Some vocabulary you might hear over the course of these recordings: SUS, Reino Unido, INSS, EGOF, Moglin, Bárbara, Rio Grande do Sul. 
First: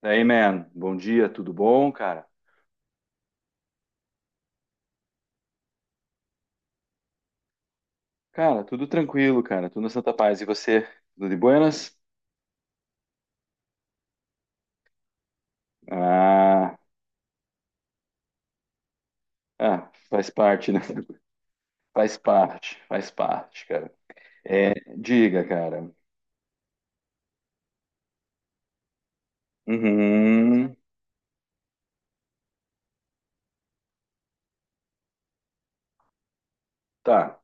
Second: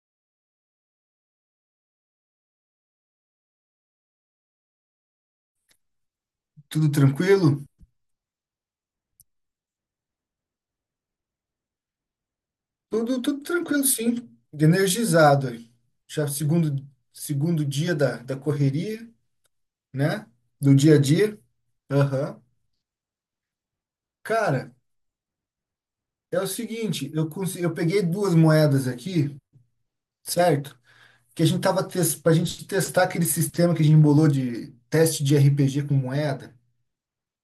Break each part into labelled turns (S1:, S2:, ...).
S1: Daí, man, bom dia, tudo bom, cara?
S2: Tudo tranquilo?
S1: Cara, tudo tranquilo, cara, tudo na Santa Paz. E você, tudo de buenas?
S2: Tudo, tudo tranquilo, sim. Energizado. Aí. Já
S1: Ah,
S2: segundo, segundo dia da, da correria,
S1: ah,
S2: né?
S1: faz parte,
S2: Do
S1: né?
S2: dia a dia. Aham.
S1: Faz parte, cara.
S2: Cara,
S1: É, diga, cara.
S2: é o seguinte, eu consegui, eu peguei duas moedas aqui,
S1: Uhum,
S2: certo? Que a gente tava para a gente testar aquele sistema que a gente embolou de teste de RPG com moeda.
S1: tá.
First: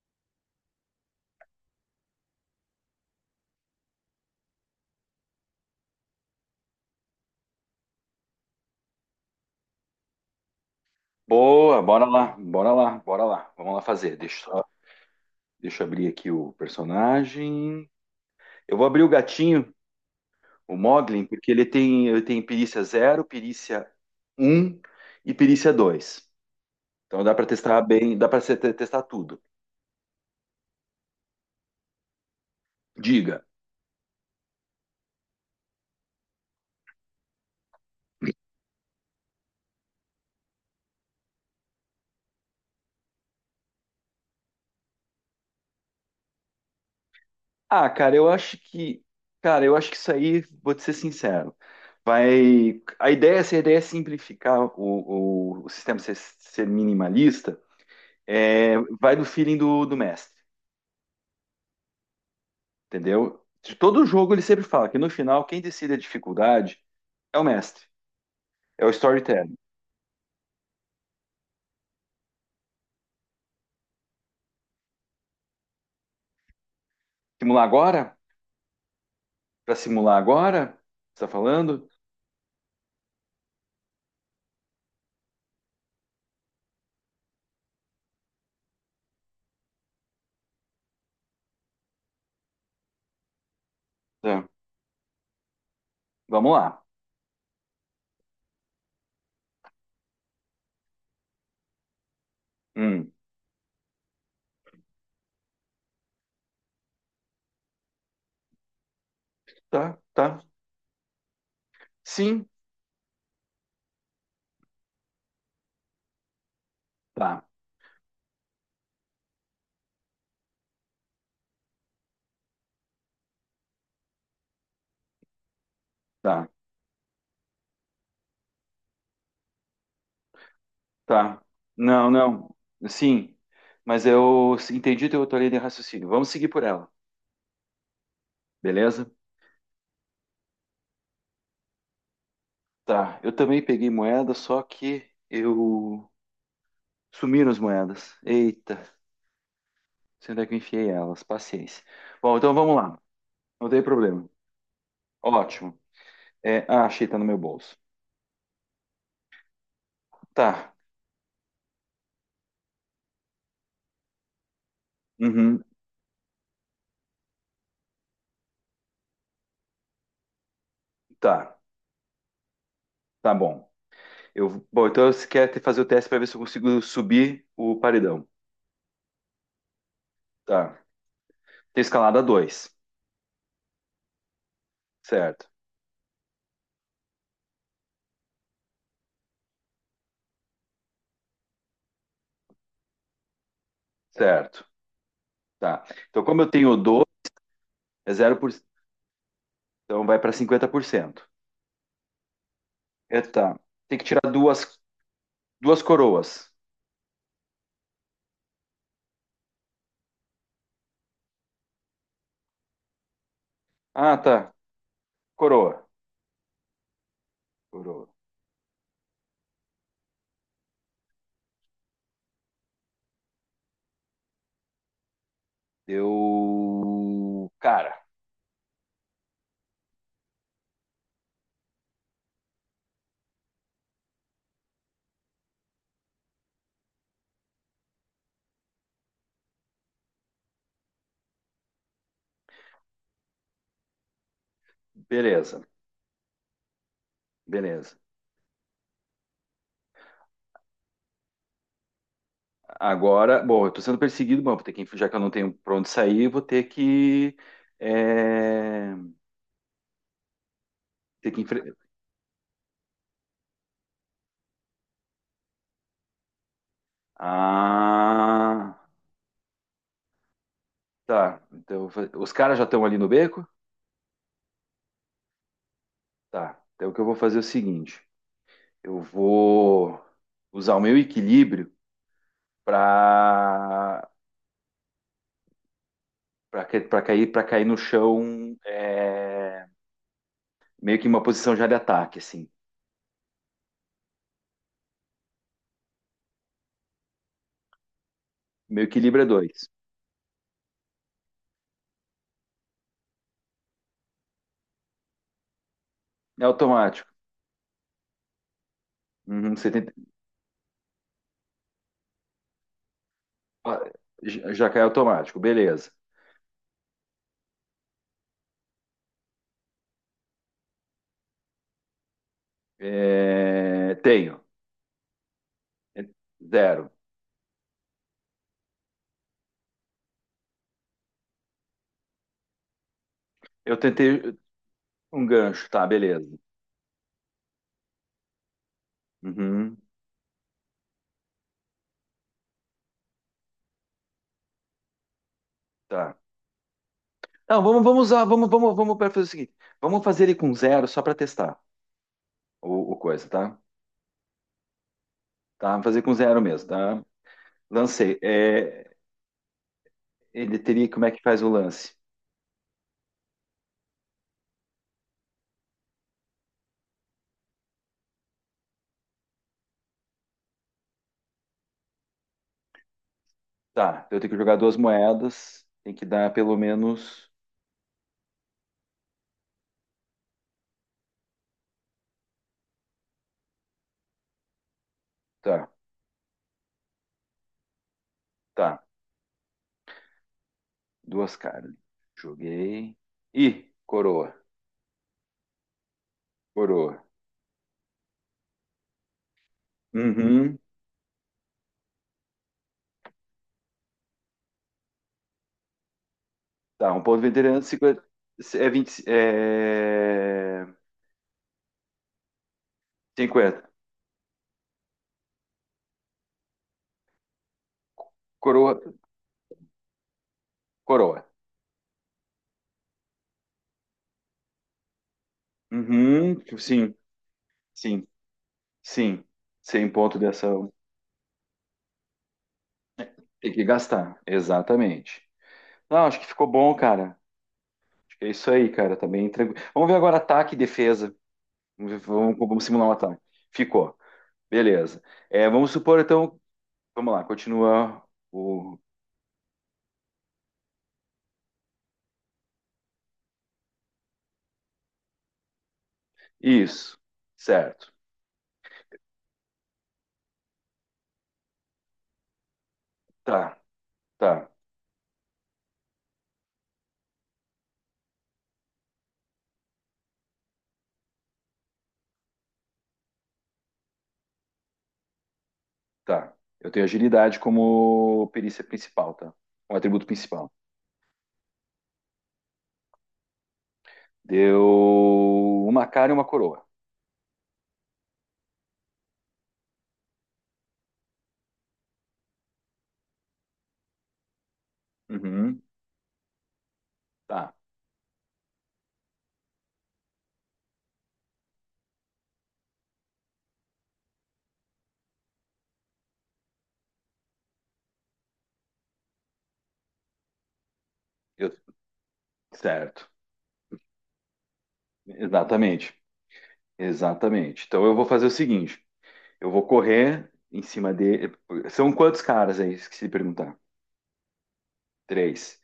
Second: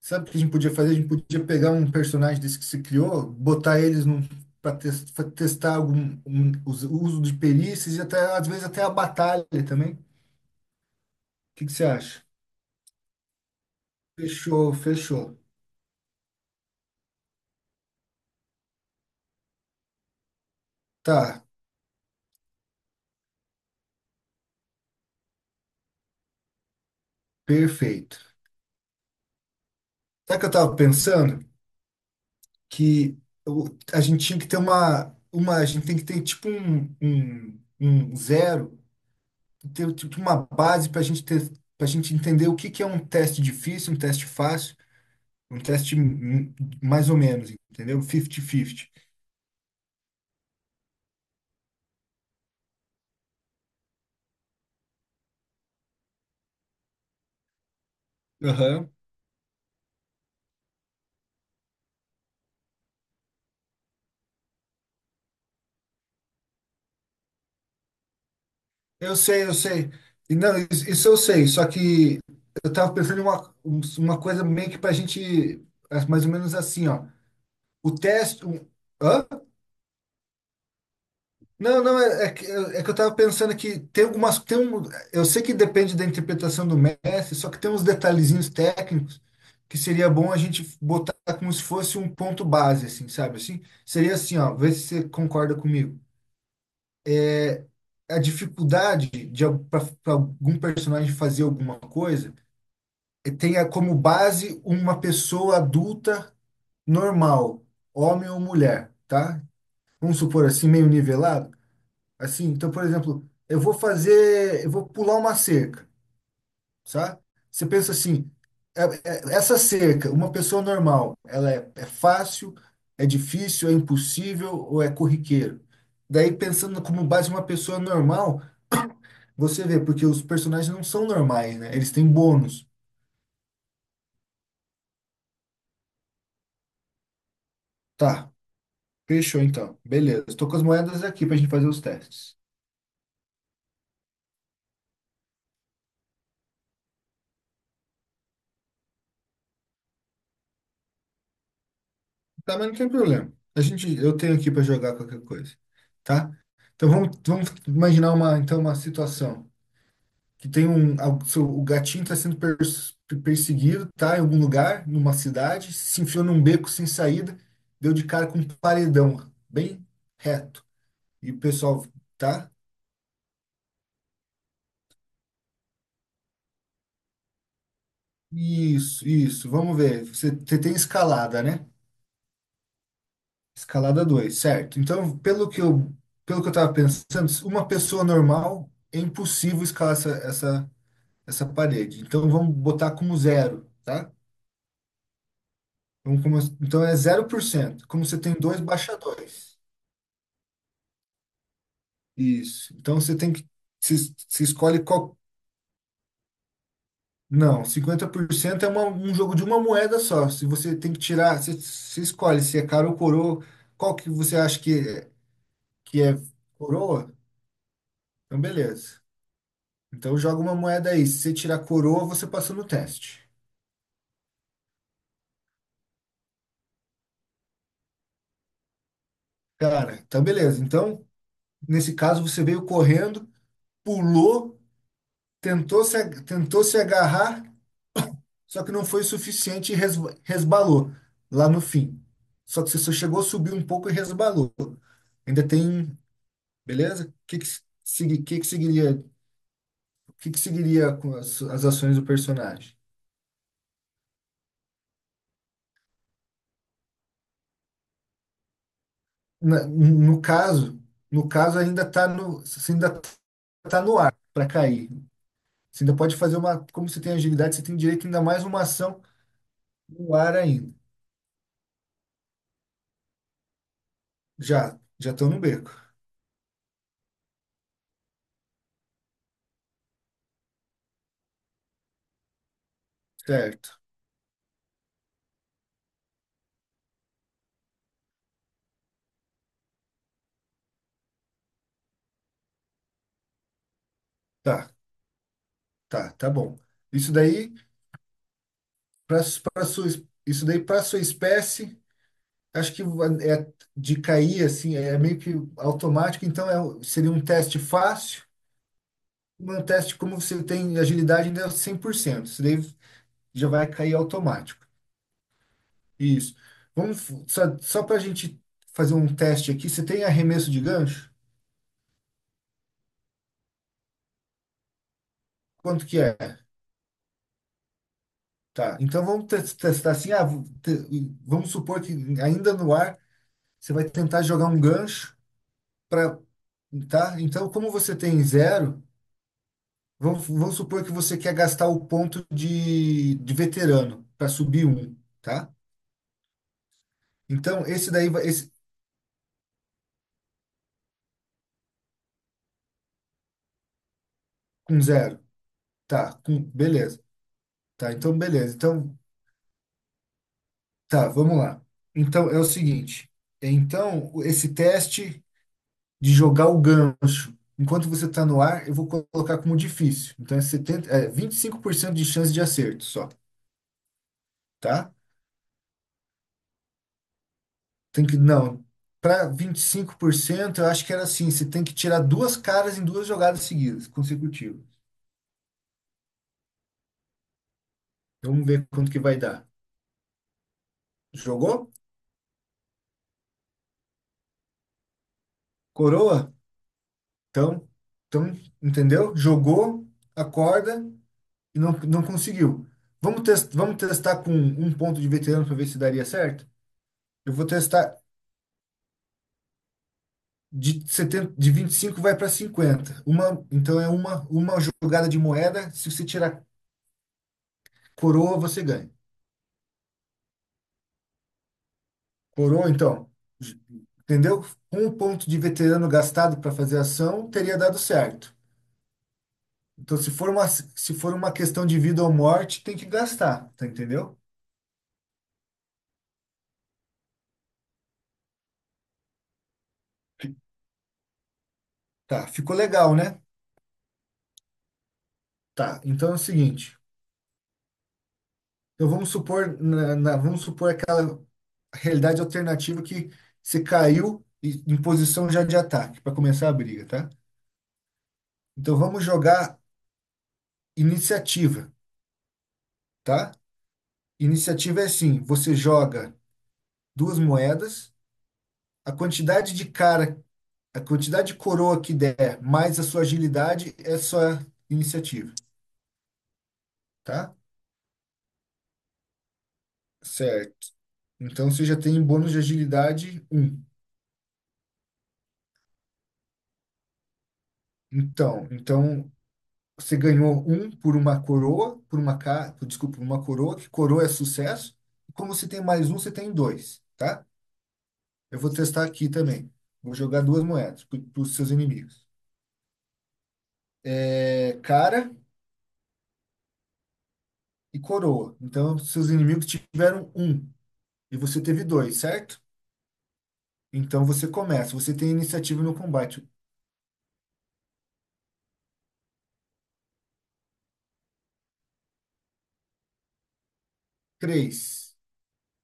S2: Sabe o que a gente podia fazer? A gente podia pegar um personagem desse que se criou, botar eles num, para testar algum, os- o uso de perícias e até, às vezes até a batalha também. O que que
S1: Boa,
S2: você
S1: bora
S2: acha?
S1: lá, bora lá, bora lá. Vamos lá fazer. Deixa,
S2: Fechou, fechou.
S1: deixa eu abrir aqui o personagem. Eu vou abrir o gatinho, o Moglin,
S2: Tá,
S1: porque ele tem perícia zero, perícia um e perícia 2. Então dá para testar bem,
S2: perfeito.
S1: dá para testar tudo.
S2: Sabe o que eu tava pensando? Que
S1: Diga.
S2: a gente tinha que ter uma, a gente tem que ter tipo um zero, ter tipo uma base para a gente ter, para gente entender o que que é um teste difícil, um teste fácil. Um teste mais ou menos,
S1: Ah,
S2: entendeu?
S1: cara, eu acho
S2: 50-50.
S1: que, cara, eu acho que isso aí, vou te ser sincero, vai. A ideia, se a ideia é simplificar o sistema, ser minimalista, é,
S2: Aham.
S1: vai do feeling do mestre, entendeu? De todo jogo ele sempre fala que no final quem decide a dificuldade é o mestre, é o
S2: Eu sei, eu
S1: storytelling.
S2: sei. E não, isso eu sei, só que eu tava pensando em uma, uma coisa meio que pra gente, é, mais ou menos assim, ó.
S1: Simular
S2: O
S1: agora?
S2: teste. Hã?
S1: Para simular agora? Você tá
S2: Não,
S1: falando?
S2: não, é, é que eu tava pensando que tem algumas. Tem um, eu sei que depende da interpretação do mestre, só que tem uns detalhezinhos técnicos que seria bom a gente botar como se fosse um ponto base, assim, sabe? Assim, seria assim,
S1: Tá.
S2: ó, vê se você concorda comigo.
S1: Vamos lá.
S2: A dificuldade de para algum personagem fazer alguma coisa
S1: Hum,
S2: tenha como base uma pessoa adulta normal, homem ou mulher, tá?
S1: tá,
S2: Vamos
S1: tá.
S2: supor assim, meio nivelado. Assim,
S1: Sim,
S2: então, por exemplo, eu vou pular uma cerca, sabe?
S1: tá.
S2: Você pensa assim, essa cerca, uma pessoa normal, ela é fácil, é difícil, é impossível ou é corriqueiro? Daí,
S1: Tá.
S2: pensando como base uma pessoa normal, você vê, porque os personagens não são
S1: Tá.
S2: normais, né? Eles têm
S1: Não, não.
S2: bônus.
S1: Sim. Mas eu entendi teu outra linha de raciocínio. Vamos seguir por ela,
S2: Tá,
S1: beleza?
S2: fechou então. Beleza. Estou com as moedas aqui pra gente fazer os testes.
S1: Tá. Eu também peguei moeda, só que eu sumiram as moedas. Eita, sei onde é que eu enfiei elas. Paciência. Bom, então
S2: Tá, mas não
S1: vamos
S2: tem
S1: lá.
S2: problema. A
S1: Não tem
S2: gente, eu
S1: problema.
S2: tenho aqui pra jogar qualquer coisa,
S1: Ótimo.
S2: tá?
S1: É, ah,
S2: Então
S1: achei, tá
S2: vamos,
S1: no meu
S2: vamos
S1: bolso.
S2: imaginar uma situação. Que tem
S1: Tá.
S2: um, o gatinho está sendo perseguido, tá em algum lugar, numa
S1: Uhum.
S2: cidade, se enfiou num beco sem saída, deu de cara com um paredão, bem reto. E o
S1: Tá.
S2: pessoal, tá?
S1: Tá bom. Eu, bom, então você quer fazer o teste para ver se eu consigo subir o paredão.
S2: Isso, vamos ver. Você, você tem
S1: Tá.
S2: escalada, né?
S1: Tem escalada dois.
S2: Escalada 2, certo. Então,
S1: Certo.
S2: pelo que eu estava pensando, uma pessoa normal é impossível escalar essa parede. Então, vamos botar como zero, tá?
S1: Certo. Tá.
S2: Vamos
S1: Então, como eu
S2: começar.
S1: tenho
S2: Então, é
S1: 12,
S2: zero por cento. Como
S1: é
S2: você tem dois,
S1: 0%,
S2: baixa dois.
S1: então vai para 50%.
S2: Isso. Então você
S1: É,
S2: tem que.
S1: tá. Tem que
S2: Se,
S1: tirar
S2: se
S1: duas,
S2: escolhe qual.
S1: duas coroas.
S2: Não, 50% é um jogo de uma moeda só. Se você tem que tirar. Você, você escolhe se é cara ou coroa. Qual que
S1: Ah,
S2: você
S1: tá.
S2: acha que,
S1: Coroa.
S2: que é coroa?
S1: Coroa.
S2: Então, beleza. Então joga uma moeda aí. Se você tirar coroa, você passa no teste.
S1: Eu. Cara,
S2: Cara, então beleza. Então, nesse caso, você veio correndo, pulou, tentou se agarrar. Só que não foi o suficiente e resbalou lá no fim. Só que você só chegou a subir um pouco e resbalou. Ainda
S1: beleza.
S2: tem, beleza? O que que,
S1: Beleza.
S2: segui- que seguiria, o que que seguiria com as, as ações do personagem?
S1: Agora, bom, eu tô sendo perseguido, bom, vou ter que, já que eu não tenho pra onde sair, vou ter que. É,
S2: No caso, no
S1: ter que
S2: caso
S1: enfrentar.
S2: ainda está no, você ainda tá no ar para cair. Você ainda pode fazer uma, como você tem agilidade, você tem direito ainda mais uma
S1: Ah,
S2: ação no ar ainda.
S1: tá. Então, eu vou os caras já estão ali no beco?
S2: Já, já estão no beco.
S1: Tá. Então, o que eu vou fazer é o seguinte: eu vou usar o meu equilíbrio
S2: Certo.
S1: para para cair no chão é, meio que em uma posição já de ataque, assim.
S2: Tá, tá, tá bom. Isso daí
S1: Meu equilíbrio é
S2: para
S1: dois.
S2: sua, isso daí para sua espécie, acho que é de cair assim, é meio que automático,
S1: É
S2: então
S1: automático.
S2: seria um teste fácil,
S1: Uhum,
S2: um
S1: 70
S2: teste como você tem agilidade ainda é 100%, isso daí já vai cair
S1: já
S2: automático.
S1: já cai automático, beleza.
S2: Isso. Só, só para a gente fazer um teste aqui, você tem arremesso de gancho?
S1: É, tenho.
S2: Quanto que
S1: É,
S2: é?
S1: zero.
S2: Tá. Então vamos testar assim, ah, vamos supor que ainda no ar você
S1: Eu
S2: vai tentar
S1: tentei
S2: jogar um gancho
S1: um gancho, tá,
S2: para.
S1: beleza.
S2: Tá? Então, como você tem zero,
S1: Uhum,
S2: vamos, vamos supor que você quer gastar o ponto de veterano para subir um, tá?
S1: tá. Não,
S2: Então,
S1: vamos,
S2: esse
S1: vamos
S2: daí
S1: usar,
S2: vai,
S1: vamos,
S2: esse,
S1: vamos, vamos para fazer o seguinte. Vamos fazer ele com zero só para testar o coisa, tá?
S2: com zero,
S1: Tá, vamos fazer
S2: tá?
S1: com zero
S2: Com,
S1: mesmo,
S2: beleza,
S1: tá?
S2: tá? Então,
S1: Lancei.
S2: beleza.
S1: É,
S2: Então,
S1: ele teria, como
S2: tá,
S1: é que
S2: vamos
S1: faz o
S2: lá.
S1: lance?
S2: Então, é o seguinte: então, esse teste de jogar o gancho, enquanto você está no ar, eu vou colocar como difícil. Então, é 70, é 25% de chance de acerto só,
S1: Tá, eu tenho que jogar duas
S2: tá?
S1: moedas, tem que dar pelo menos.
S2: Tem que, não, para 25% eu acho que era assim, você tem que tirar duas caras em duas jogadas seguidas, consecutivas.
S1: Tá,
S2: Vamos ver
S1: tá,
S2: quanto que vai dar.
S1: duas
S2: Jogou?
S1: carnes. Joguei. Ih, coroa,
S2: Coroa?
S1: coroa.
S2: Então, então, entendeu? Jogou,
S1: Uhum.
S2: acorda e não, não conseguiu. Vamos testar com um ponto de veterano para ver se daria certo?
S1: Tá, um ponto
S2: Eu vou
S1: veterano,
S2: testar
S1: 50, é 20, é
S2: de setenta, de 25 vai para cinquenta. Uma,
S1: 50.
S2: então é uma jogada de moeda, se você tirar coroa, você
S1: Coroa,
S2: ganha.
S1: coroa.
S2: Coroa, então, j- entendeu? Um ponto de veterano
S1: Uhum,
S2: gastado para fazer
S1: sim,
S2: ação teria dado
S1: sim,
S2: certo.
S1: sim. Sem
S2: Então, se
S1: ponto de
S2: for uma,
S1: ação.
S2: se for uma questão de vida ou morte, tem que gastar,
S1: Tem que
S2: tá, entendeu?
S1: gastar, exatamente. Não, acho que ficou bom, cara. É isso aí, cara. Tá bem tranquilo. Vamos ver agora ataque e defesa.
S2: Tá, ficou
S1: Vamos simular um
S2: legal, né?
S1: ataque. Ficou. Beleza. É, vamos
S2: Tá,
S1: supor,
S2: então é o
S1: então.
S2: seguinte.
S1: Vamos lá, continua o.
S2: Então vamos supor, vamos supor aquela realidade alternativa que você em posição já de ataque para começar a briga,
S1: Isso.
S2: tá?
S1: Certo.
S2: Então vamos jogar iniciativa, tá?
S1: Tá, tá,
S2: Iniciativa é assim, você joga duas moedas, a quantidade de cara a quantidade de coroa que der, mais a sua agilidade, é sua iniciativa,
S1: tá. Eu tenho
S2: tá?
S1: agilidade como perícia principal, tá? Um atributo principal.
S2: Certo. Então você já tem bônus de agilidade um.
S1: Deu uma cara e uma coroa.
S2: Então, então você ganhou um por uma coroa, por uma ca... por- desculpa, por uma coroa, que coroa é sucesso. E como você
S1: Uhum.
S2: tem mais um, você tem dois, tá?
S1: Tá.
S2: Eu vou testar aqui também. Vou jogar duas moedas para os seus inimigos. É, cara e coroa. Então, seus inimigos tiveram um e você
S1: Eu...
S2: teve dois, certo?
S1: Certo.
S2: Então você começa, você tem iniciativa no
S1: Exatamente.
S2: combate.
S1: Exatamente. Então eu vou fazer o seguinte. Eu vou correr em cima dele. São quantos caras aí? Esqueci de perguntar.
S2: Três,
S1: Três.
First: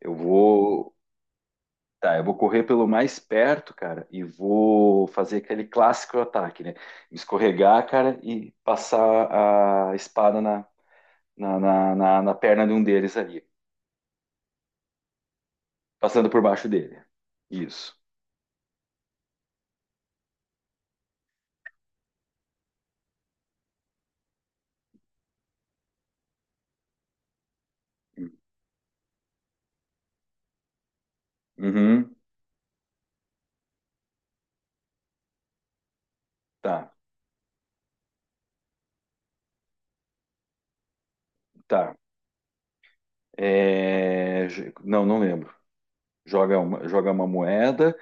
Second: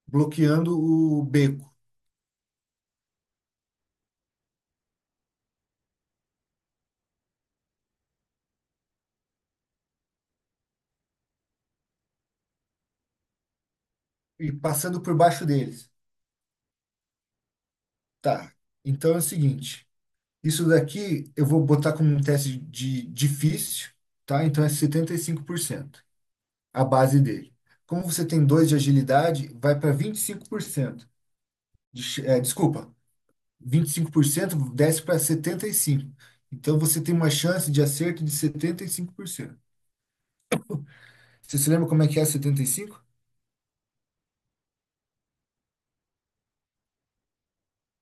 S1: Eu
S2: bloqueando
S1: vou.
S2: o beco
S1: Tá, eu vou correr pelo mais perto, cara, e vou fazer aquele clássico ataque, né? Escorregar, cara, e passar a espada na perna de um deles ali,
S2: e passando por baixo deles.
S1: passando por baixo dele. Isso.
S2: Tá. Então é o seguinte, isso daqui eu vou botar como um teste de difícil, tá? Então é 75% a base dele. Como você tem dois de agilidade, vai para 25%.
S1: Uhum.
S2: Desculpa, 25% desce para 75%. Então
S1: Tá,
S2: você tem uma chance de acerto de 75%. Você se lembra
S1: tá.
S2: como é que é 75?
S1: Não, não lembro. Joga uma moeda,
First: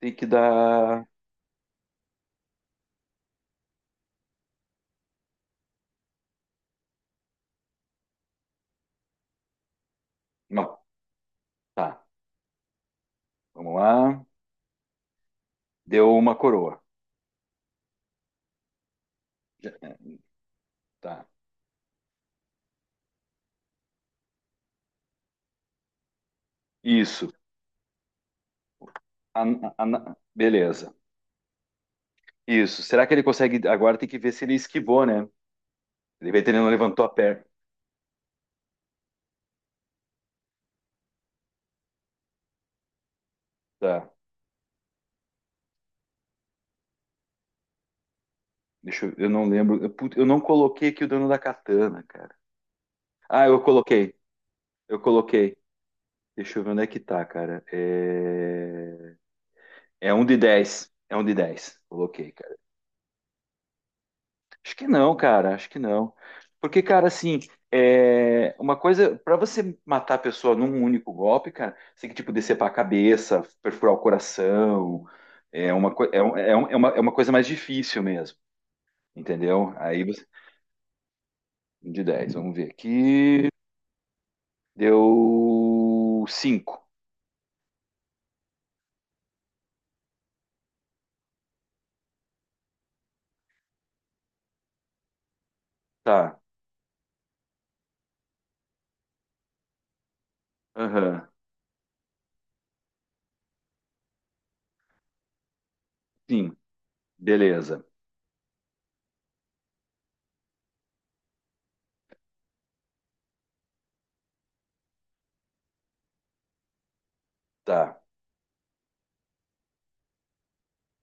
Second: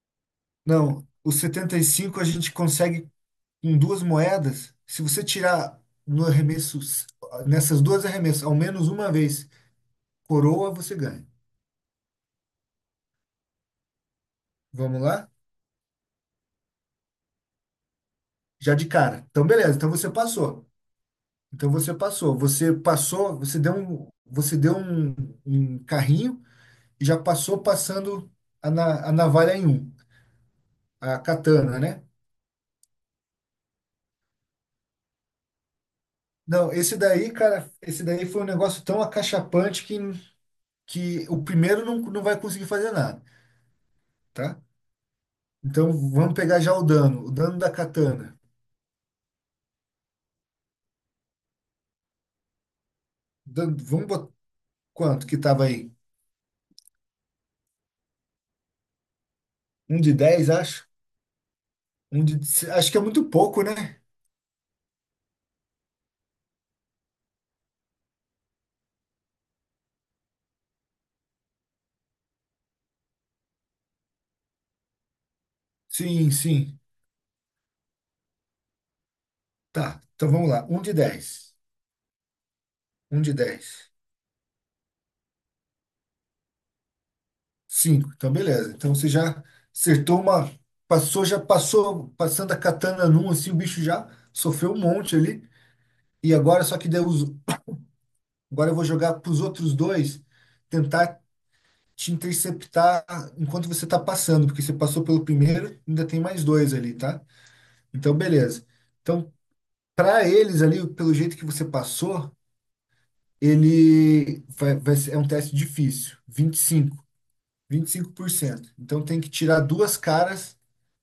S1: tem que dar.
S2: Não, os 75 a gente consegue em duas moedas. Se você tirar no arremesso, nessas duas arremessas, ao menos uma vez, coroa,
S1: Não,
S2: você ganha.
S1: tá. Vamos lá.
S2: Vamos lá?
S1: Deu uma coroa.
S2: Já de cara. Então, beleza.
S1: Já-
S2: Então
S1: é,
S2: você passou.
S1: Tá.
S2: Então você passou. Você passou, um carrinho e já
S1: Isso.
S2: passou passando a navalha em
S1: A-
S2: um,
S1: Beleza.
S2: a katana, né?
S1: Isso. Será que ele consegue? Agora tem que ver se ele esquivou, né? Ele vai ter, ele não
S2: Não, esse
S1: levantou a
S2: daí,
S1: perna.
S2: cara, esse daí foi um negócio tão acachapante que o primeiro não, não vai conseguir fazer nada.
S1: Tá.
S2: Tá? Então vamos pegar já o dano da katana.
S1: Deixa eu não lembro. Eu, eu não coloquei aqui o dano da katana, cara. Ah, eu
S2: Vamos
S1: coloquei.
S2: botar
S1: Eu
S2: quanto que
S1: coloquei.
S2: tava aí?
S1: Deixa eu ver onde é que tá, cara. É,
S2: Um
S1: é
S2: de
S1: um de
S2: 10 acho.
S1: 10. É um de 10.
S2: Um
S1: Coloquei.
S2: de, acho que é muito pouco, né?
S1: Acho que não, cara, acho que não. Porque, cara, assim, é uma coisa, para você matar a pessoa num único golpe, cara, você tem que, tipo, decepar a cabeça, perfurar o coração, é uma,
S2: Sim, sim.
S1: é uma coisa mais difícil mesmo, entendeu?
S2: Tá,
S1: Aí você,
S2: então vamos lá. Um de dez.
S1: um de dez, vamos ver
S2: Um de
S1: aqui,
S2: 10.
S1: deu cinco,
S2: 5. Então beleza. Então você já acertou uma. Passou, já passou, passando a katana num, assim, o bicho já sofreu um monte ali. E
S1: tá,
S2: agora, só que deu os, agora eu vou jogar pros outros dois, tentar
S1: aham,
S2: te interceptar enquanto você está passando, porque você passou pelo primeiro, ainda tem mais
S1: sim,
S2: dois ali, tá?
S1: beleza,
S2: Então, beleza. Então, para eles ali, pelo jeito que você passou, vai ser, é um teste difícil, vinte e
S1: tá,
S2: cinco por cento. Então, tem que tirar duas caras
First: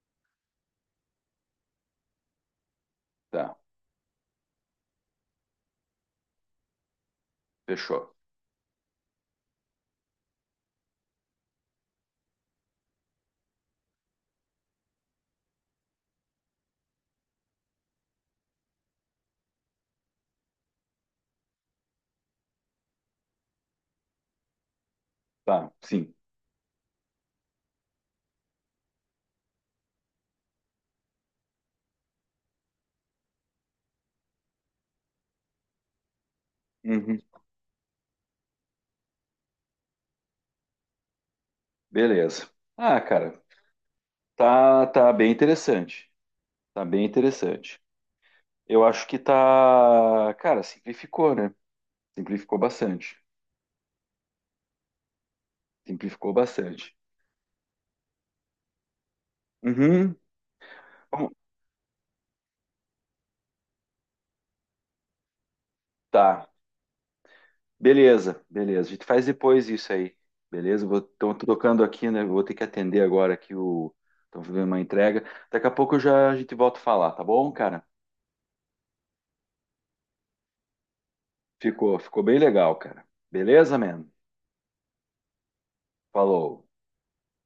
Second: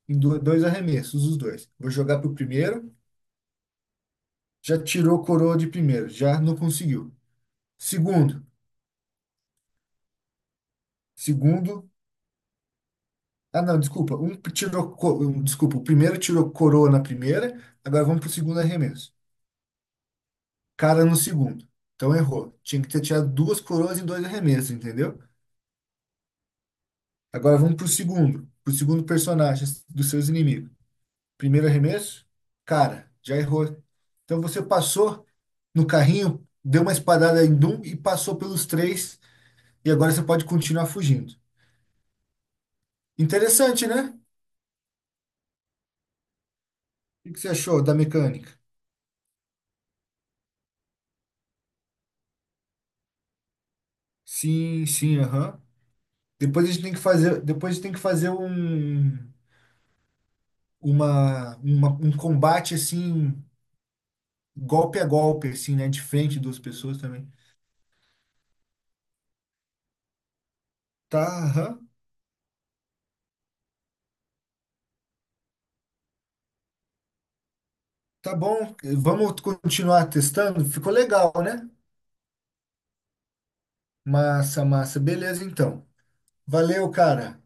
S2: em dois arremessos, os dois. Vou jogar pro primeiro,
S1: tá,
S2: já tirou coroa de primeiro, já não conseguiu.
S1: fechou,
S2: Segundo, segundo Ah, não, desculpa. Desculpa, o primeiro tirou coroa na primeira, agora vamos pro segundo arremesso. Cara no segundo. Então errou. Tinha que ter tirado duas coroas em dois arremessos, entendeu?
S1: tá, sim,
S2: Agora vamos pro segundo personagem dos seus inimigos. Primeiro arremesso, cara, já errou. Então você passou no carrinho, deu uma
S1: uhum,
S2: espadada em um e passou pelos três, e agora você pode continuar fugindo.
S1: beleza. Ah, cara,
S2: Interessante, né? O
S1: tá, tá bem interessante. Tá bem
S2: que que você
S1: interessante.
S2: achou da mecânica?
S1: Eu acho que tá. Cara, simplificou, né? Simplificou bastante.
S2: Sim, sim, aham.
S1: Simplificou
S2: Depois a gente tem
S1: bastante.
S2: que fazer, depois a gente tem que fazer um,
S1: Uhum. Vamos-
S2: um combate assim, golpe a golpe, assim, né? De frente
S1: Tá.
S2: duas pessoas também.
S1: Beleza, beleza. A gente faz depois isso aí. Beleza? Vou...
S2: Tá,
S1: Estão tocando
S2: aham.
S1: aqui, né? Vou ter que atender agora aqui o. Estão fazendo uma entrega. Daqui a pouco eu já a gente volta a falar, tá bom, cara?
S2: Tá bom. Vamos continuar testando? Ficou legal, né?
S1: Ficou, ficou bem legal, cara. Beleza, man?
S2: Massa, massa. Beleza, então.
S1: Falou.
S2: Valeu, cara.